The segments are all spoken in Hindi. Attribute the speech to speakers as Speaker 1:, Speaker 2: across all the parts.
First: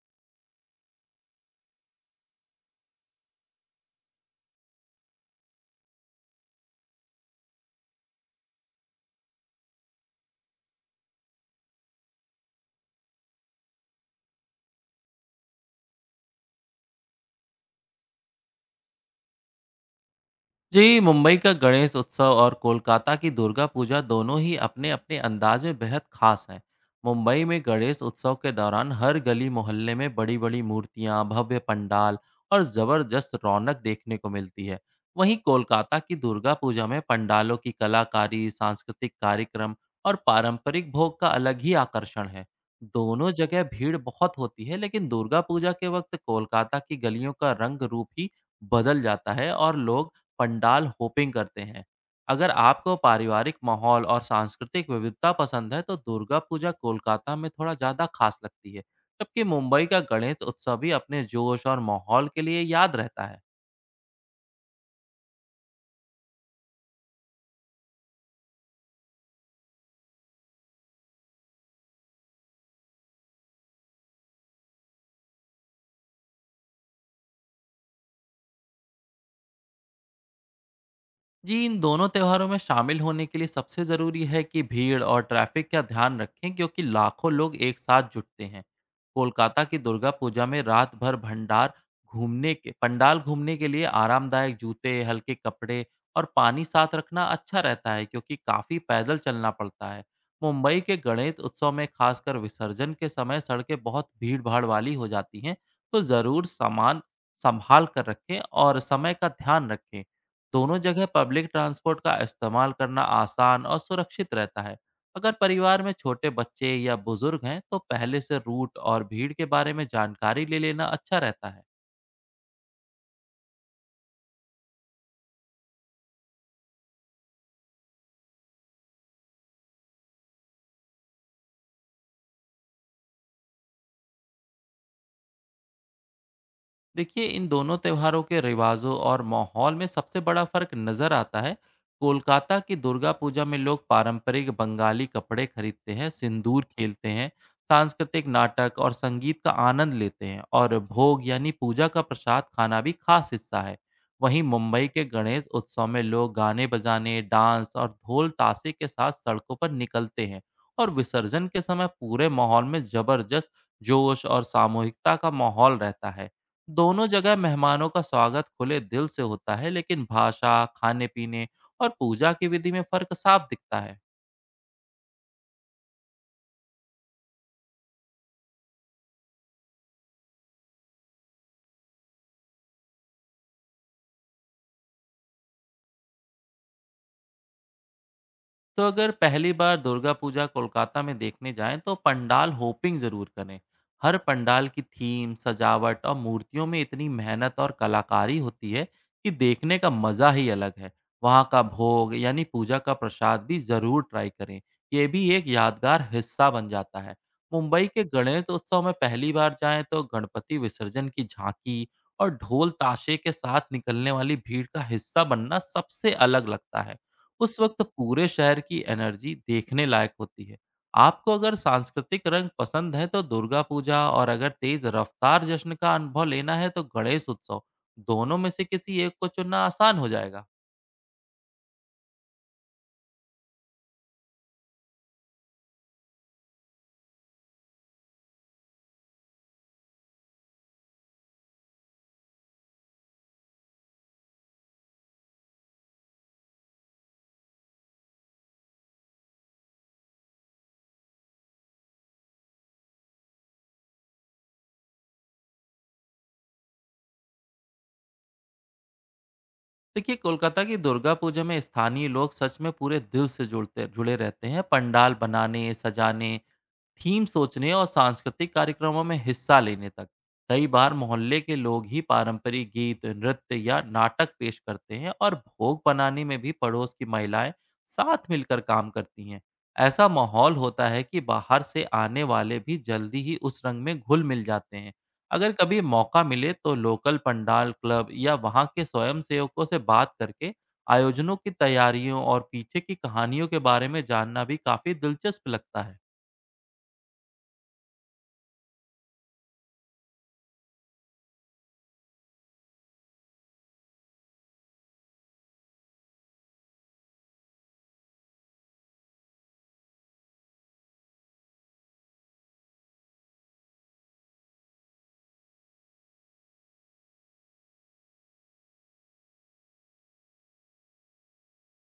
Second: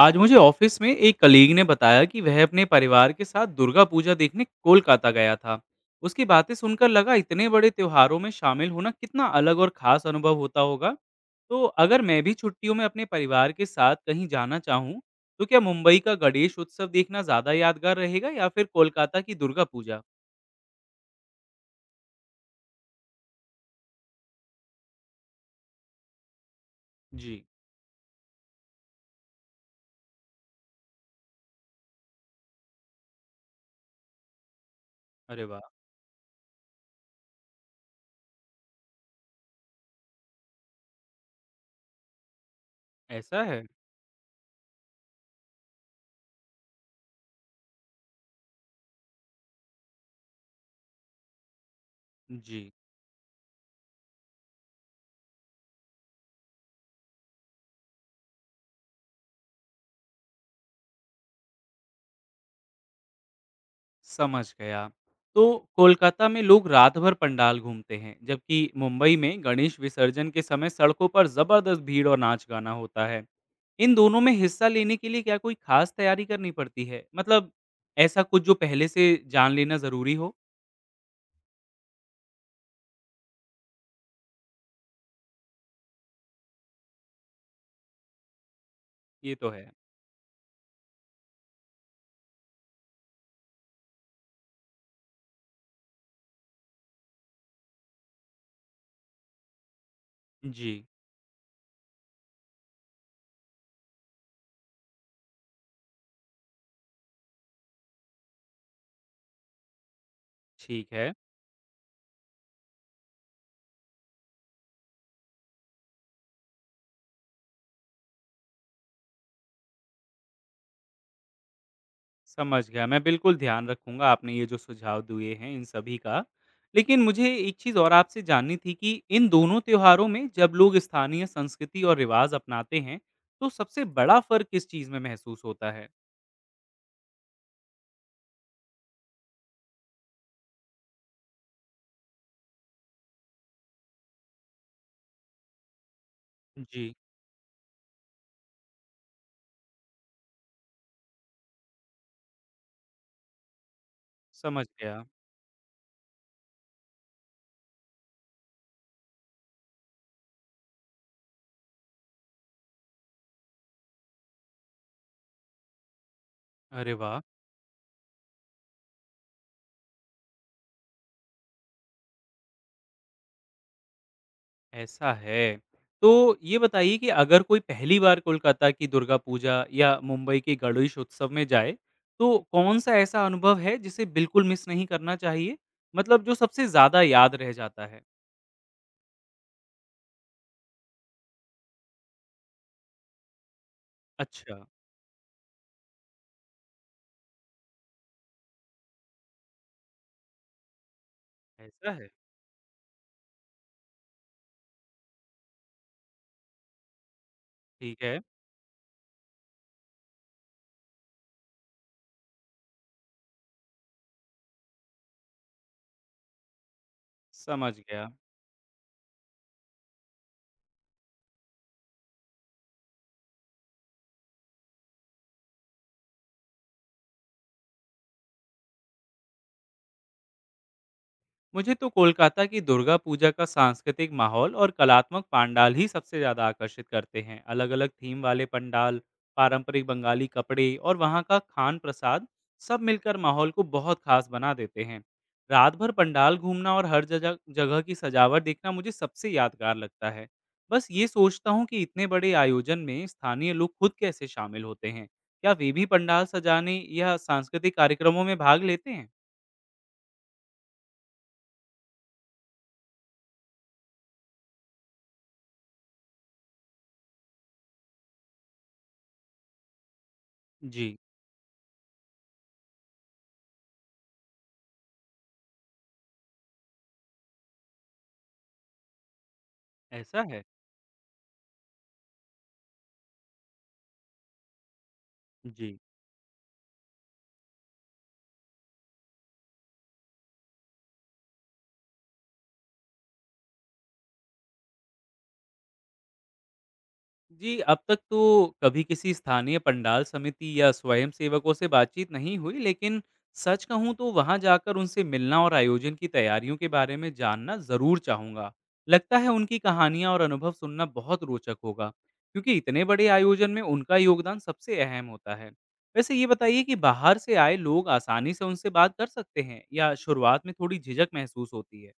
Speaker 1: आज मुझे ऑफिस में एक कलीग ने बताया कि वह अपने परिवार के साथ दुर्गा पूजा देखने कोलकाता गया था। उसकी बातें सुनकर लगा इतने बड़े त्योहारों में शामिल होना कितना अलग और खास अनुभव होता होगा। तो अगर मैं भी छुट्टियों में अपने परिवार के साथ कहीं जाना चाहूँ, तो क्या मुंबई का गणेश उत्सव देखना ज़्यादा यादगार रहेगा या फिर कोलकाता की दुर्गा पूजा।
Speaker 2: जी, मुंबई का गणेश उत्सव और कोलकाता की दुर्गा पूजा दोनों ही अपने-अपने अंदाज में बेहद खास हैं।
Speaker 1: जी।
Speaker 2: मुंबई में गणेश उत्सव के दौरान हर गली मोहल्ले में बड़ी-बड़ी मूर्तियां, भव्य पंडाल और जबरदस्त रौनक देखने को मिलती है। वहीं
Speaker 1: अरे वाह।
Speaker 2: कोलकाता की दुर्गा पूजा में पंडालों की कलाकारी, सांस्कृतिक कार्यक्रम और पारंपरिक भोग का अलग ही आकर्षण है। दोनों
Speaker 1: ऐसा है।
Speaker 2: जगह भीड़ बहुत होती है, लेकिन दुर्गा पूजा के वक्त कोलकाता की गलियों का रंग रूप ही बदल जाता है और लोग पंडाल होपिंग करते हैं। अगर
Speaker 1: जी।
Speaker 2: आपको पारिवारिक माहौल और सांस्कृतिक विविधता पसंद है, तो दुर्गा पूजा कोलकाता में थोड़ा ज़्यादा खास लगती है, जबकि मुंबई का गणेश उत्सव भी अपने जोश और माहौल के लिए याद रहता है।
Speaker 1: समझ गया। तो कोलकाता में लोग रात भर पंडाल घूमते हैं, जबकि मुंबई में गणेश विसर्जन के समय सड़कों पर जबरदस्त भीड़ और नाच-गाना होता है। इन दोनों में हिस्सा लेने के लिए क्या कोई खास तैयारी करनी पड़ती है? मतलब ऐसा कुछ जो पहले से जान लेना ज़रूरी हो?
Speaker 2: जी, इन दोनों त्योहारों में शामिल होने के लिए सबसे ज़रूरी है कि भीड़ और ट्रैफिक का ध्यान रखें, क्योंकि लाखों लोग एक साथ जुटते हैं।
Speaker 1: ये तो
Speaker 2: कोलकाता
Speaker 1: है।
Speaker 2: की दुर्गा पूजा में रात भर भंडार घूमने के पंडाल घूमने के लिए आरामदायक जूते, हल्के कपड़े और पानी साथ रखना अच्छा रहता है, क्योंकि काफ़ी पैदल चलना पड़ता है। मुंबई
Speaker 1: जी।
Speaker 2: के गणेश उत्सव में खासकर विसर्जन के समय सड़कें बहुत भीड़ भाड़ वाली हो जाती हैं, तो ज़रूर सामान संभाल कर रखें और समय का ध्यान रखें। दोनों
Speaker 1: ठीक
Speaker 2: जगह
Speaker 1: है।
Speaker 2: पब्लिक ट्रांसपोर्ट का इस्तेमाल करना आसान और सुरक्षित रहता है। अगर परिवार में छोटे बच्चे या बुजुर्ग हैं, तो पहले से रूट और भीड़ के बारे में जानकारी ले लेना अच्छा रहता है।
Speaker 1: समझ गया। मैं बिल्कुल ध्यान रखूँगा आपने ये जो सुझाव दिए हैं इन सभी का। लेकिन मुझे एक चीज़ और आपसे जाननी थी कि इन दोनों त्योहारों में जब लोग स्थानीय संस्कृति और रिवाज़ अपनाते हैं, तो सबसे बड़ा फ़र्क किस चीज़ में महसूस होता है?
Speaker 2: देखिए, इन दोनों त्योहारों के रिवाजों और माहौल में सबसे बड़ा फर्क नजर आता है। कोलकाता की दुर्गा पूजा में लोग पारंपरिक बंगाली कपड़े खरीदते हैं, सिंदूर
Speaker 1: जी,
Speaker 2: खेलते हैं, सांस्कृतिक नाटक और संगीत का आनंद लेते हैं और भोग यानी पूजा का प्रसाद खाना भी खास हिस्सा है। वहीं
Speaker 1: समझ
Speaker 2: मुंबई
Speaker 1: गया।
Speaker 2: के गणेश उत्सव में लोग गाने बजाने, डांस और ढोल ताशे के साथ सड़कों पर निकलते हैं और विसर्जन के समय पूरे माहौल में जबरदस्त जोश और सामूहिकता का माहौल रहता है।
Speaker 1: अरे
Speaker 2: दोनों
Speaker 1: वाह!
Speaker 2: जगह मेहमानों का स्वागत खुले दिल से होता है, लेकिन भाषा, खाने-पीने और पूजा की विधि में फर्क साफ दिखता है।
Speaker 1: ऐसा है। तो ये बताइए कि अगर कोई पहली बार कोलकाता की दुर्गा पूजा या मुंबई के गणेश उत्सव में जाए, तो कौन-सा ऐसा अनुभव है जिसे बिल्कुल मिस नहीं करना चाहिए? मतलब जो सबसे ज़्यादा याद रह जाता है?
Speaker 2: तो अगर पहली बार दुर्गा पूजा कोलकाता में देखने जाएं, तो पंडाल होपिंग ज़रूर करें। हर
Speaker 1: अच्छा।
Speaker 2: पंडाल की थीम, सजावट और मूर्तियों में इतनी मेहनत और कलाकारी होती है कि देखने का मज़ा ही अलग है। वहाँ का
Speaker 1: ऐसा है?
Speaker 2: भोग यानी पूजा का प्रसाद भी ज़रूर ट्राई करें, ये भी एक यादगार हिस्सा बन जाता है। मुंबई
Speaker 1: ठीक
Speaker 2: के
Speaker 1: है।
Speaker 2: गणेश उत्सव में पहली बार जाएं तो गणपति विसर्जन की झांकी और ढोल ताशे के साथ निकलने वाली भीड़ का हिस्सा बनना सबसे अलग लगता है। उस
Speaker 1: समझ
Speaker 2: वक्त
Speaker 1: गया।
Speaker 2: पूरे शहर की एनर्जी देखने लायक होती है। आपको अगर सांस्कृतिक रंग पसंद है तो दुर्गा पूजा, और अगर तेज रफ्तार जश्न का अनुभव लेना है तो गणेश उत्सव, दोनों में से किसी एक को चुनना आसान हो जाएगा।
Speaker 1: मुझे तो कोलकाता की दुर्गा पूजा का सांस्कृतिक माहौल और कलात्मक पांडाल ही सबसे ज़्यादा आकर्षित करते हैं। अलग अलग थीम वाले पंडाल, पारंपरिक बंगाली कपड़े और वहाँ का खान प्रसाद सब मिलकर माहौल को बहुत खास बना देते हैं। रात भर पंडाल घूमना और हर जगह जगह की सजावट देखना मुझे सबसे यादगार लगता है। बस ये सोचता हूँ कि इतने बड़े आयोजन में स्थानीय लोग खुद कैसे शामिल होते हैं। क्या वे भी पंडाल सजाने या सांस्कृतिक कार्यक्रमों में भाग लेते हैं?
Speaker 2: देखिए, कोलकाता की दुर्गा पूजा में स्थानीय लोग सच में पूरे दिल से जुड़ते जुड़े रहते हैं। पंडाल बनाने, सजाने, थीम सोचने और सांस्कृतिक कार्यक्रमों में हिस्सा लेने तक कई बार
Speaker 1: जी।
Speaker 2: मोहल्ले के लोग ही पारंपरिक गीत, नृत्य या नाटक पेश करते हैं और भोग बनाने में भी पड़ोस की महिलाएं साथ मिलकर काम करती हैं। ऐसा
Speaker 1: ऐसा है।
Speaker 2: माहौल होता है कि बाहर से आने वाले भी जल्दी ही उस रंग में घुल मिल जाते हैं। अगर
Speaker 1: जी।
Speaker 2: कभी मौका मिले तो लोकल पंडाल क्लब या वहाँ के स्वयं सेवकों से बात करके आयोजनों की तैयारियों और पीछे की कहानियों के बारे में जानना भी काफ़ी दिलचस्प लगता है।
Speaker 1: जी, अब तक तो कभी किसी स्थानीय पंडाल समिति या स्वयंसेवकों से बातचीत नहीं हुई, लेकिन सच कहूँ तो वहाँ जाकर उनसे मिलना और आयोजन की तैयारियों के बारे में जानना ज़रूर चाहूँगा। लगता है उनकी कहानियाँ और अनुभव सुनना बहुत रोचक होगा, क्योंकि इतने बड़े आयोजन में उनका योगदान सबसे अहम होता है। वैसे ये बताइए कि बाहर से आए लोग आसानी से उनसे बात कर सकते हैं या शुरुआत में थोड़ी झिझक महसूस होती है?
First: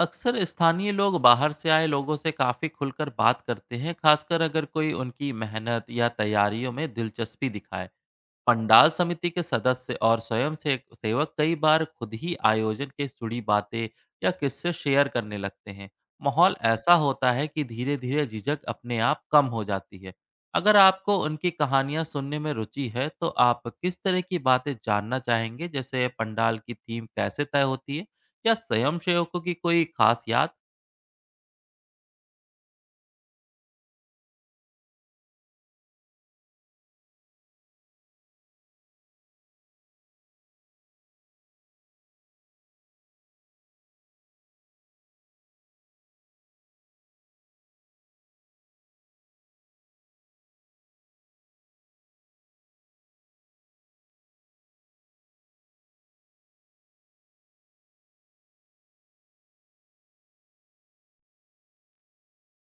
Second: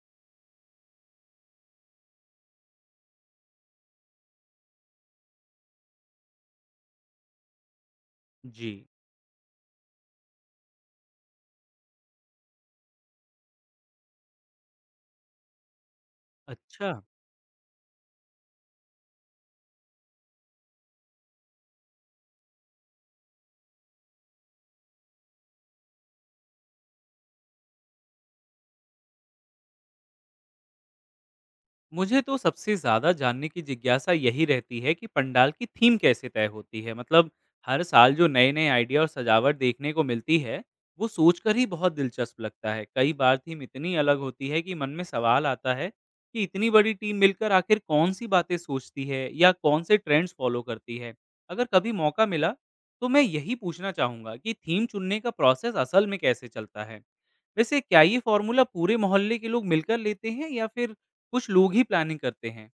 Speaker 2: अक्सर स्थानीय लोग बाहर से आए लोगों से काफ़ी खुलकर बात करते हैं, खासकर अगर कोई उनकी मेहनत या तैयारियों में दिलचस्पी दिखाए।
Speaker 1: जी।
Speaker 2: पंडाल समिति के सदस्य और स्वयं से सेवक कई बार खुद ही आयोजन के जुड़ी बातें या किस्से शेयर करने लगते हैं। माहौल
Speaker 1: अच्छा।
Speaker 2: ऐसा होता है कि धीरे धीरे झिझक अपने आप कम हो जाती है। अगर आपको उनकी कहानियां सुनने में रुचि है तो आप किस तरह की बातें जानना चाहेंगे, जैसे पंडाल की थीम कैसे तय होती है या स्वयंसेवकों की कोई खास याद।
Speaker 1: मुझे तो सबसे ज़्यादा जानने की जिज्ञासा यही रहती है कि पंडाल की थीम कैसे तय होती है। मतलब हर साल जो नए-नए आइडिया और सजावट देखने को मिलती है, वो सोचकर ही बहुत दिलचस्प लगता है। कई बार थीम इतनी अलग होती है कि मन में सवाल आता है कि इतनी बड़ी टीम मिलकर आखिर कौन-सी बातें सोचती है या कौन से ट्रेंड्स फ़ॉलो करती है। अगर कभी मौका मिला, तो मैं यही पूछना चाहूँगा कि थीम चुनने का प्रोसेस असल में कैसे चलता है? वैसे क्या ये फ़ॉर्मूला पूरे मोहल्ले के लोग मिलकर लेते हैं या फिर कुछ लोग ही प्लानिंग करते हैं।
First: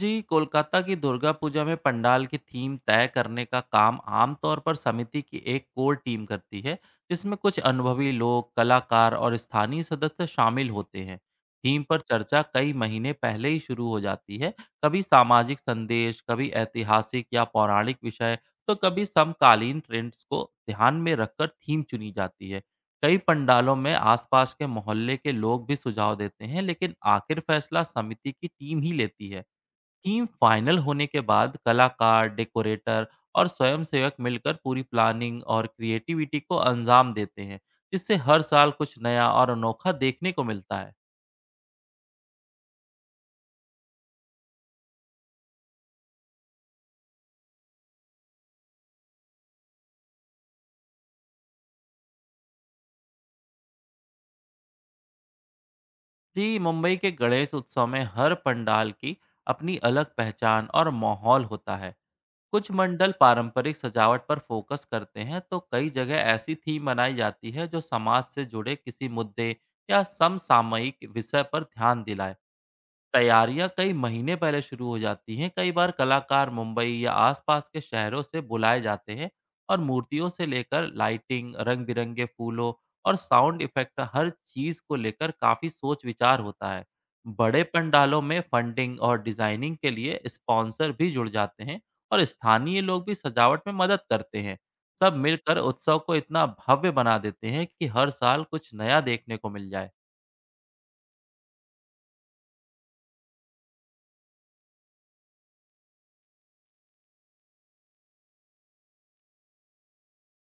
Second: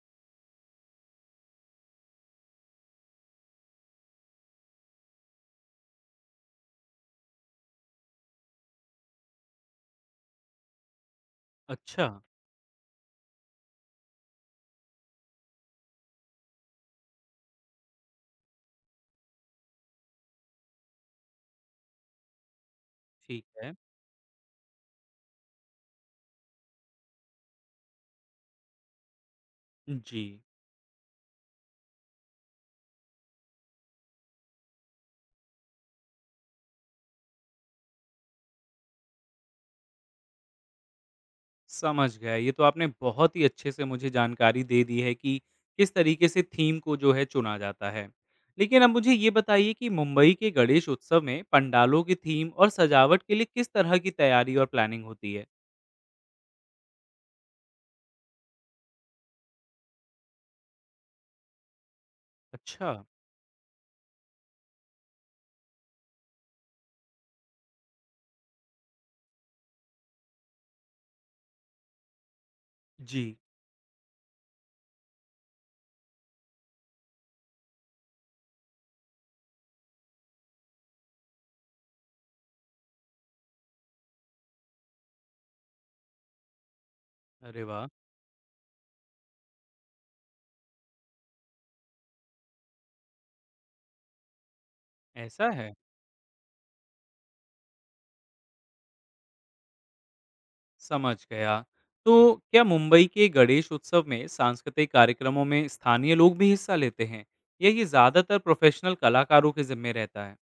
Speaker 2: जी, कोलकाता की दुर्गा पूजा में पंडाल की थीम तय करने का काम आमतौर पर समिति की एक कोर टीम करती है, जिसमें कुछ अनुभवी लोग, कलाकार और स्थानीय सदस्य शामिल होते हैं। थीम पर
Speaker 1: अच्छा।
Speaker 2: चर्चा कई महीने पहले ही शुरू हो जाती है, कभी सामाजिक संदेश, कभी ऐतिहासिक या पौराणिक विषय, तो कभी समकालीन ट्रेंड्स को ध्यान में रखकर थीम चुनी जाती है। कई
Speaker 1: ठीक है।
Speaker 2: पंडालों में आसपास के मोहल्ले के लोग भी सुझाव देते हैं, लेकिन आखिर फैसला समिति की टीम ही लेती है।
Speaker 1: जी।
Speaker 2: टीम फाइनल होने के बाद कलाकार, डेकोरेटर और स्वयंसेवक मिलकर पूरी प्लानिंग और क्रिएटिविटी को अंजाम देते हैं, जिससे हर साल कुछ नया और अनोखा देखने को मिलता है।
Speaker 1: समझ गया। ये तो आपने बहुत ही अच्छे से मुझे जानकारी दे दी है कि किस तरीके से थीम को जो है चुना जाता है। लेकिन अब मुझे ये बताइए कि मुंबई के गणेश उत्सव में पंडालों की थीम और सजावट के लिए किस तरह की तैयारी और प्लानिंग होती है?
Speaker 2: जी, मुंबई के गणेश उत्सव में हर पंडाल की अपनी अलग पहचान और माहौल होता है। कुछ
Speaker 1: अच्छा।
Speaker 2: मंडल पारंपरिक सजावट पर फोकस करते हैं, तो कई जगह ऐसी थीम बनाई जाती है जो समाज से जुड़े किसी मुद्दे या समसामयिक विषय पर ध्यान दिलाए।
Speaker 1: जी।
Speaker 2: तैयारियाँ कई महीने पहले शुरू हो जाती हैं। कई बार कलाकार मुंबई या आसपास के शहरों से बुलाए जाते हैं और मूर्तियों से लेकर लाइटिंग, रंग-बिरंगे फूलों और साउंड इफ़ेक्ट हर चीज़ को लेकर काफ़ी सोच-विचार होता है।
Speaker 1: अरे
Speaker 2: बड़े
Speaker 1: वाह!
Speaker 2: पंडालों में फंडिंग और डिज़ाइनिंग के लिए स्पॉन्सर भी जुड़ जाते हैं और स्थानीय लोग भी सजावट में मदद करते हैं। सब
Speaker 1: ऐसा
Speaker 2: मिलकर
Speaker 1: है?
Speaker 2: उत्सव को इतना भव्य बना देते हैं कि हर साल कुछ नया देखने को मिल जाए।
Speaker 1: समझ गया। तो क्या मुंबई के गणेश उत्सव में सांस्कृतिक कार्यक्रमों में स्थानीय लोग भी हिस्सा लेते हैं या ये ज़्यादातर प्रोफेशनल कलाकारों के ज़िम्मे रहता है?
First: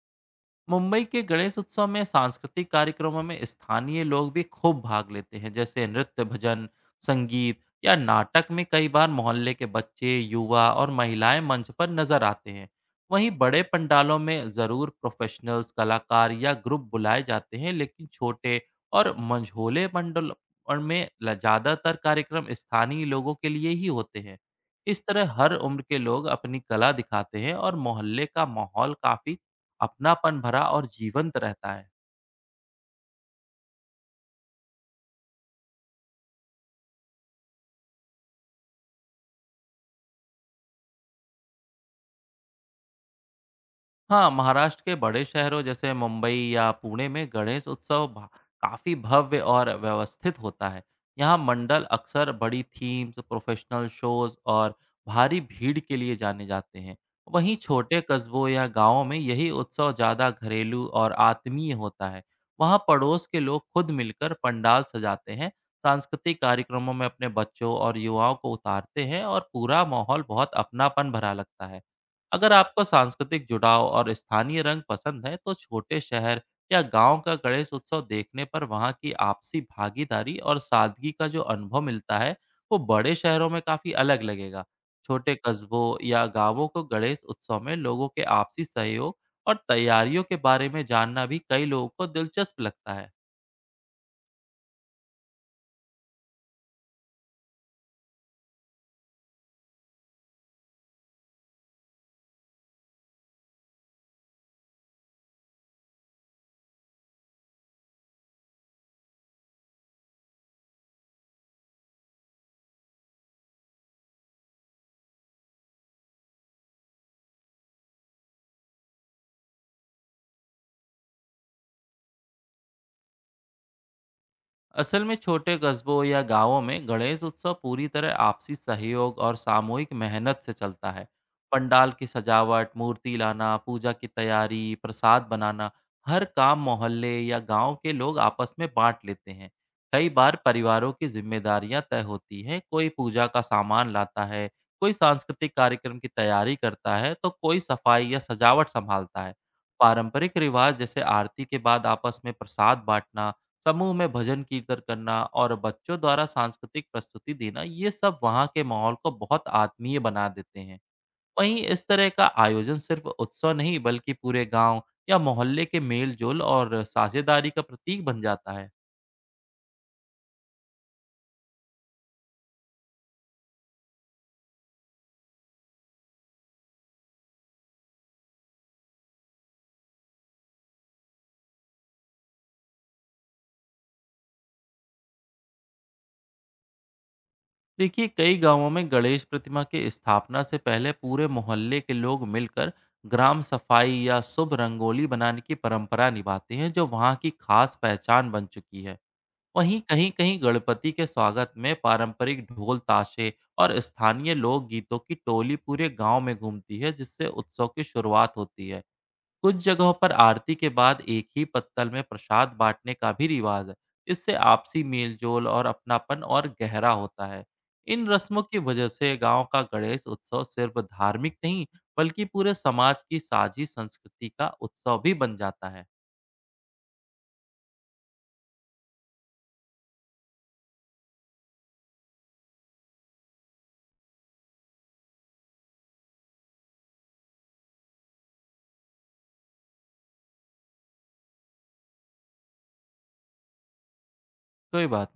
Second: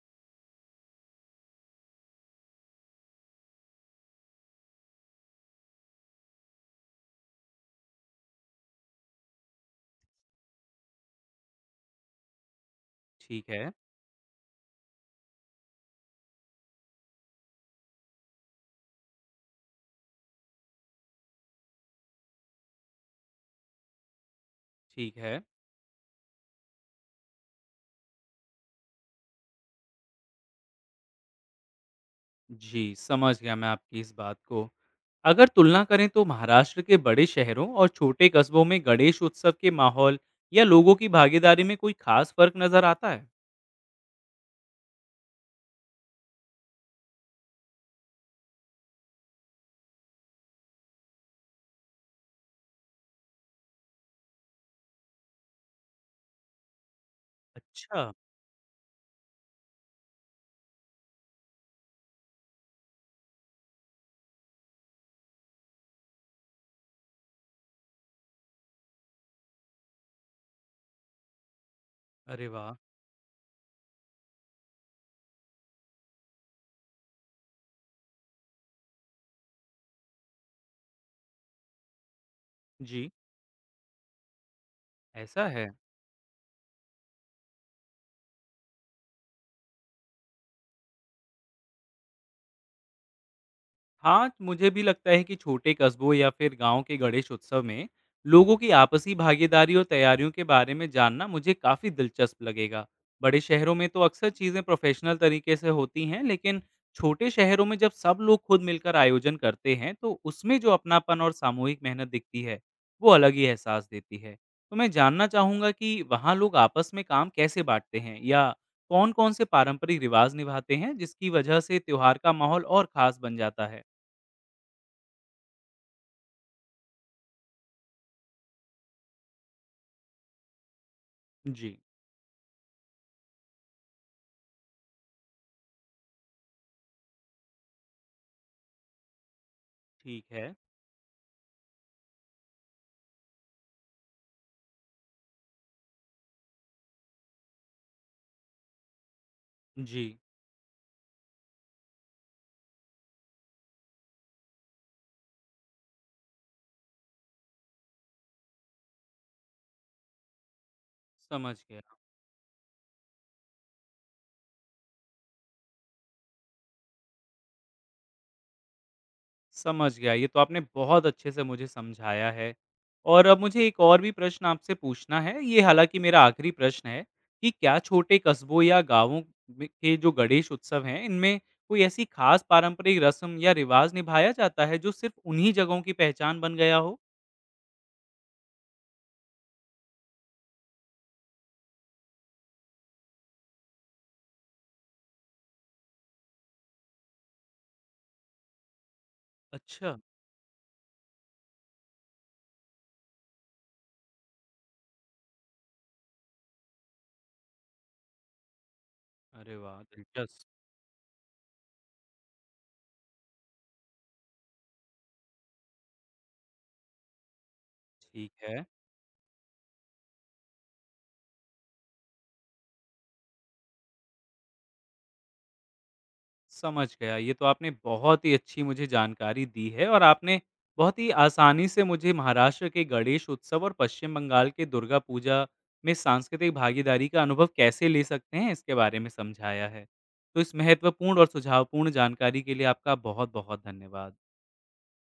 Speaker 2: मुंबई के गणेश उत्सव में सांस्कृतिक कार्यक्रमों में स्थानीय लोग भी खूब भाग लेते हैं, जैसे नृत्य, भजन, संगीत या नाटक में कई बार मोहल्ले के बच्चे, युवा और महिलाएं मंच पर नजर आते हैं। वहीं
Speaker 1: ठीक
Speaker 2: बड़े
Speaker 1: है।
Speaker 2: पंडालों में ज़रूर प्रोफेशनल्स कलाकार या ग्रुप बुलाए जाते हैं, लेकिन छोटे और मंझोले मंडल ज़्यादातर कार्यक्रम स्थानीय लोगों के लिए ही होते हैं। इस
Speaker 1: ठीक
Speaker 2: तरह
Speaker 1: है।
Speaker 2: हर उम्र के लोग अपनी कला दिखाते हैं और मोहल्ले का माहौल काफ़ी अपनापन भरा और जीवंत रहता है।
Speaker 1: जी, समझ गया मैं आपकी इस बात को। अगर तुलना करें तो महाराष्ट्र के बड़े शहरों और छोटे कस्बों में गणेश उत्सव के माहौल या लोगों की भागीदारी में कोई खास फ़र्क नज़र आता है?
Speaker 2: हाँ, महाराष्ट्र के बड़े शहरों जैसे मुंबई या पुणे में गणेश उत्सव काफी भव्य और व्यवस्थित होता है। यहाँ मंडल अक्सर बड़ी थीम्स, प्रोफेशनल शोज और भारी भीड़ के लिए जाने जाते हैं। वहीं छोटे
Speaker 1: अच्छा।
Speaker 2: कस्बों या गांवों में यही उत्सव ज्यादा घरेलू और आत्मीय होता है। वहाँ पड़ोस के लोग खुद मिलकर पंडाल सजाते हैं, सांस्कृतिक कार्यक्रमों में अपने बच्चों और युवाओं को उतारते हैं और पूरा माहौल बहुत अपनापन भरा लगता है।
Speaker 1: अरे
Speaker 2: अगर
Speaker 1: वाह!
Speaker 2: आपको सांस्कृतिक जुड़ाव और स्थानीय रंग पसंद है तो छोटे शहर या गांव का गणेश उत्सव देखने पर वहां की आपसी भागीदारी और सादगी का जो अनुभव मिलता है, वो
Speaker 1: जी।
Speaker 2: बड़े शहरों में काफी अलग लगेगा। छोटे
Speaker 1: ऐसा है।
Speaker 2: कस्बों या गांवों को गणेश उत्सव में लोगों के आपसी सहयोग और तैयारियों के बारे में जानना भी कई लोगों को दिलचस्प लगता है।
Speaker 1: हाँ, मुझे भी लगता है कि छोटे कस्बों या फिर गांव के गणेश उत्सव में लोगों की आपसी भागीदारी और तैयारियों के बारे में जानना मुझे काफ़ी दिलचस्प लगेगा। बड़े शहरों में तो अक्सर चीज़ें प्रोफेशनल तरीके से होती हैं, लेकिन छोटे शहरों में जब सब लोग खुद मिलकर आयोजन करते हैं, तो उसमें जो अपनापन और सामूहिक मेहनत दिखती है, वो अलग ही एहसास देती है। तो मैं जानना चाहूँगा कि वहाँ लोग आपस में काम कैसे बांटते हैं या कौन-कौन से पारंपरिक रिवाज निभाते हैं, जिसकी वजह से त्योहार का माहौल और खास बन जाता है।
Speaker 2: असल में छोटे कस्बों या गांवों में गणेश उत्सव पूरी तरह आपसी सहयोग और सामूहिक मेहनत से चलता है।
Speaker 1: जी।
Speaker 2: पंडाल की सजावट, मूर्ति लाना, पूजा की तैयारी, प्रसाद बनाना, हर काम मोहल्ले या गांव के लोग आपस में बांट लेते हैं। कई
Speaker 1: ठीक
Speaker 2: बार
Speaker 1: है।
Speaker 2: परिवारों की जिम्मेदारियां तय होती हैं, कोई पूजा का सामान लाता है, कोई सांस्कृतिक कार्यक्रम की तैयारी करता है, तो कोई सफाई या सजावट संभालता है।
Speaker 1: जी,
Speaker 2: पारंपरिक रिवाज जैसे आरती के बाद आपस में प्रसाद बांटना, समूह में भजन कीर्तन करना और बच्चों द्वारा सांस्कृतिक प्रस्तुति देना, ये सब वहाँ के माहौल को बहुत आत्मीय बना देते हैं।
Speaker 1: समझ
Speaker 2: वहीं
Speaker 1: गया,
Speaker 2: इस तरह का आयोजन सिर्फ उत्सव नहीं, बल्कि पूरे गांव या मोहल्ले के मेल जोल और साझेदारी का प्रतीक बन जाता है।
Speaker 1: समझ गया। ये तो आपने बहुत अच्छे से मुझे समझाया है और अब मुझे एक और भी प्रश्न आपसे पूछना है, ये हालाँकि मेरा आखिरी प्रश्न है कि क्या छोटे कस्बों या गाँवों में के जो गणेश उत्सव हैं, इनमें कोई ऐसी खास पारंपरिक रस्म या रिवाज़ निभाया जाता है, जो सिर्फ़ उन्हीं जगहों की पहचान बन गया हो?
Speaker 2: देखिए, कई गांवों में गणेश प्रतिमा की स्थापना से पहले पूरे मोहल्ले के लोग मिलकर ग्राम सफाई या शुभ रंगोली बनाने की परंपरा निभाते हैं, जो वहाँ की खास पहचान बन चुकी है। वहीं
Speaker 1: अच्छा।
Speaker 2: कहीं-कहीं गणपति के स्वागत में पारंपरिक ढोल ताशे और स्थानीय लोक गीतों की टोली पूरे गांव में घूमती है, जिससे उत्सव की शुरुआत होती है।
Speaker 1: अरे
Speaker 2: कुछ
Speaker 1: वाह!
Speaker 2: जगहों पर
Speaker 1: दिलचस्प।
Speaker 2: आरती के बाद एक ही पत्तल में प्रसाद बांटने का भी रिवाज है। इससे आपसी मेलजोल और अपनापन और गहरा होता है। इन
Speaker 1: ठीक
Speaker 2: रस्मों
Speaker 1: है।
Speaker 2: की वजह से गांव का गणेश उत्सव सिर्फ धार्मिक नहीं, बल्कि पूरे समाज की साझी संस्कृति का उत्सव भी बन जाता है।
Speaker 1: समझ गया। ये तो आपने बहुत ही अच्छी मुझे जानकारी दी है और आपने बहुत ही आसानी से मुझे महाराष्ट्र के गणेश उत्सव और पश्चिम बंगाल के दुर्गा पूजा में सांस्कृतिक भागीदारी का अनुभव कैसे ले सकते हैं, इसके बारे में समझाया है। तो इस महत्वपूर्ण और सुझावपूर्ण जानकारी के लिए आपका बहुत-बहुत धन्यवाद।
Speaker 2: कोई बात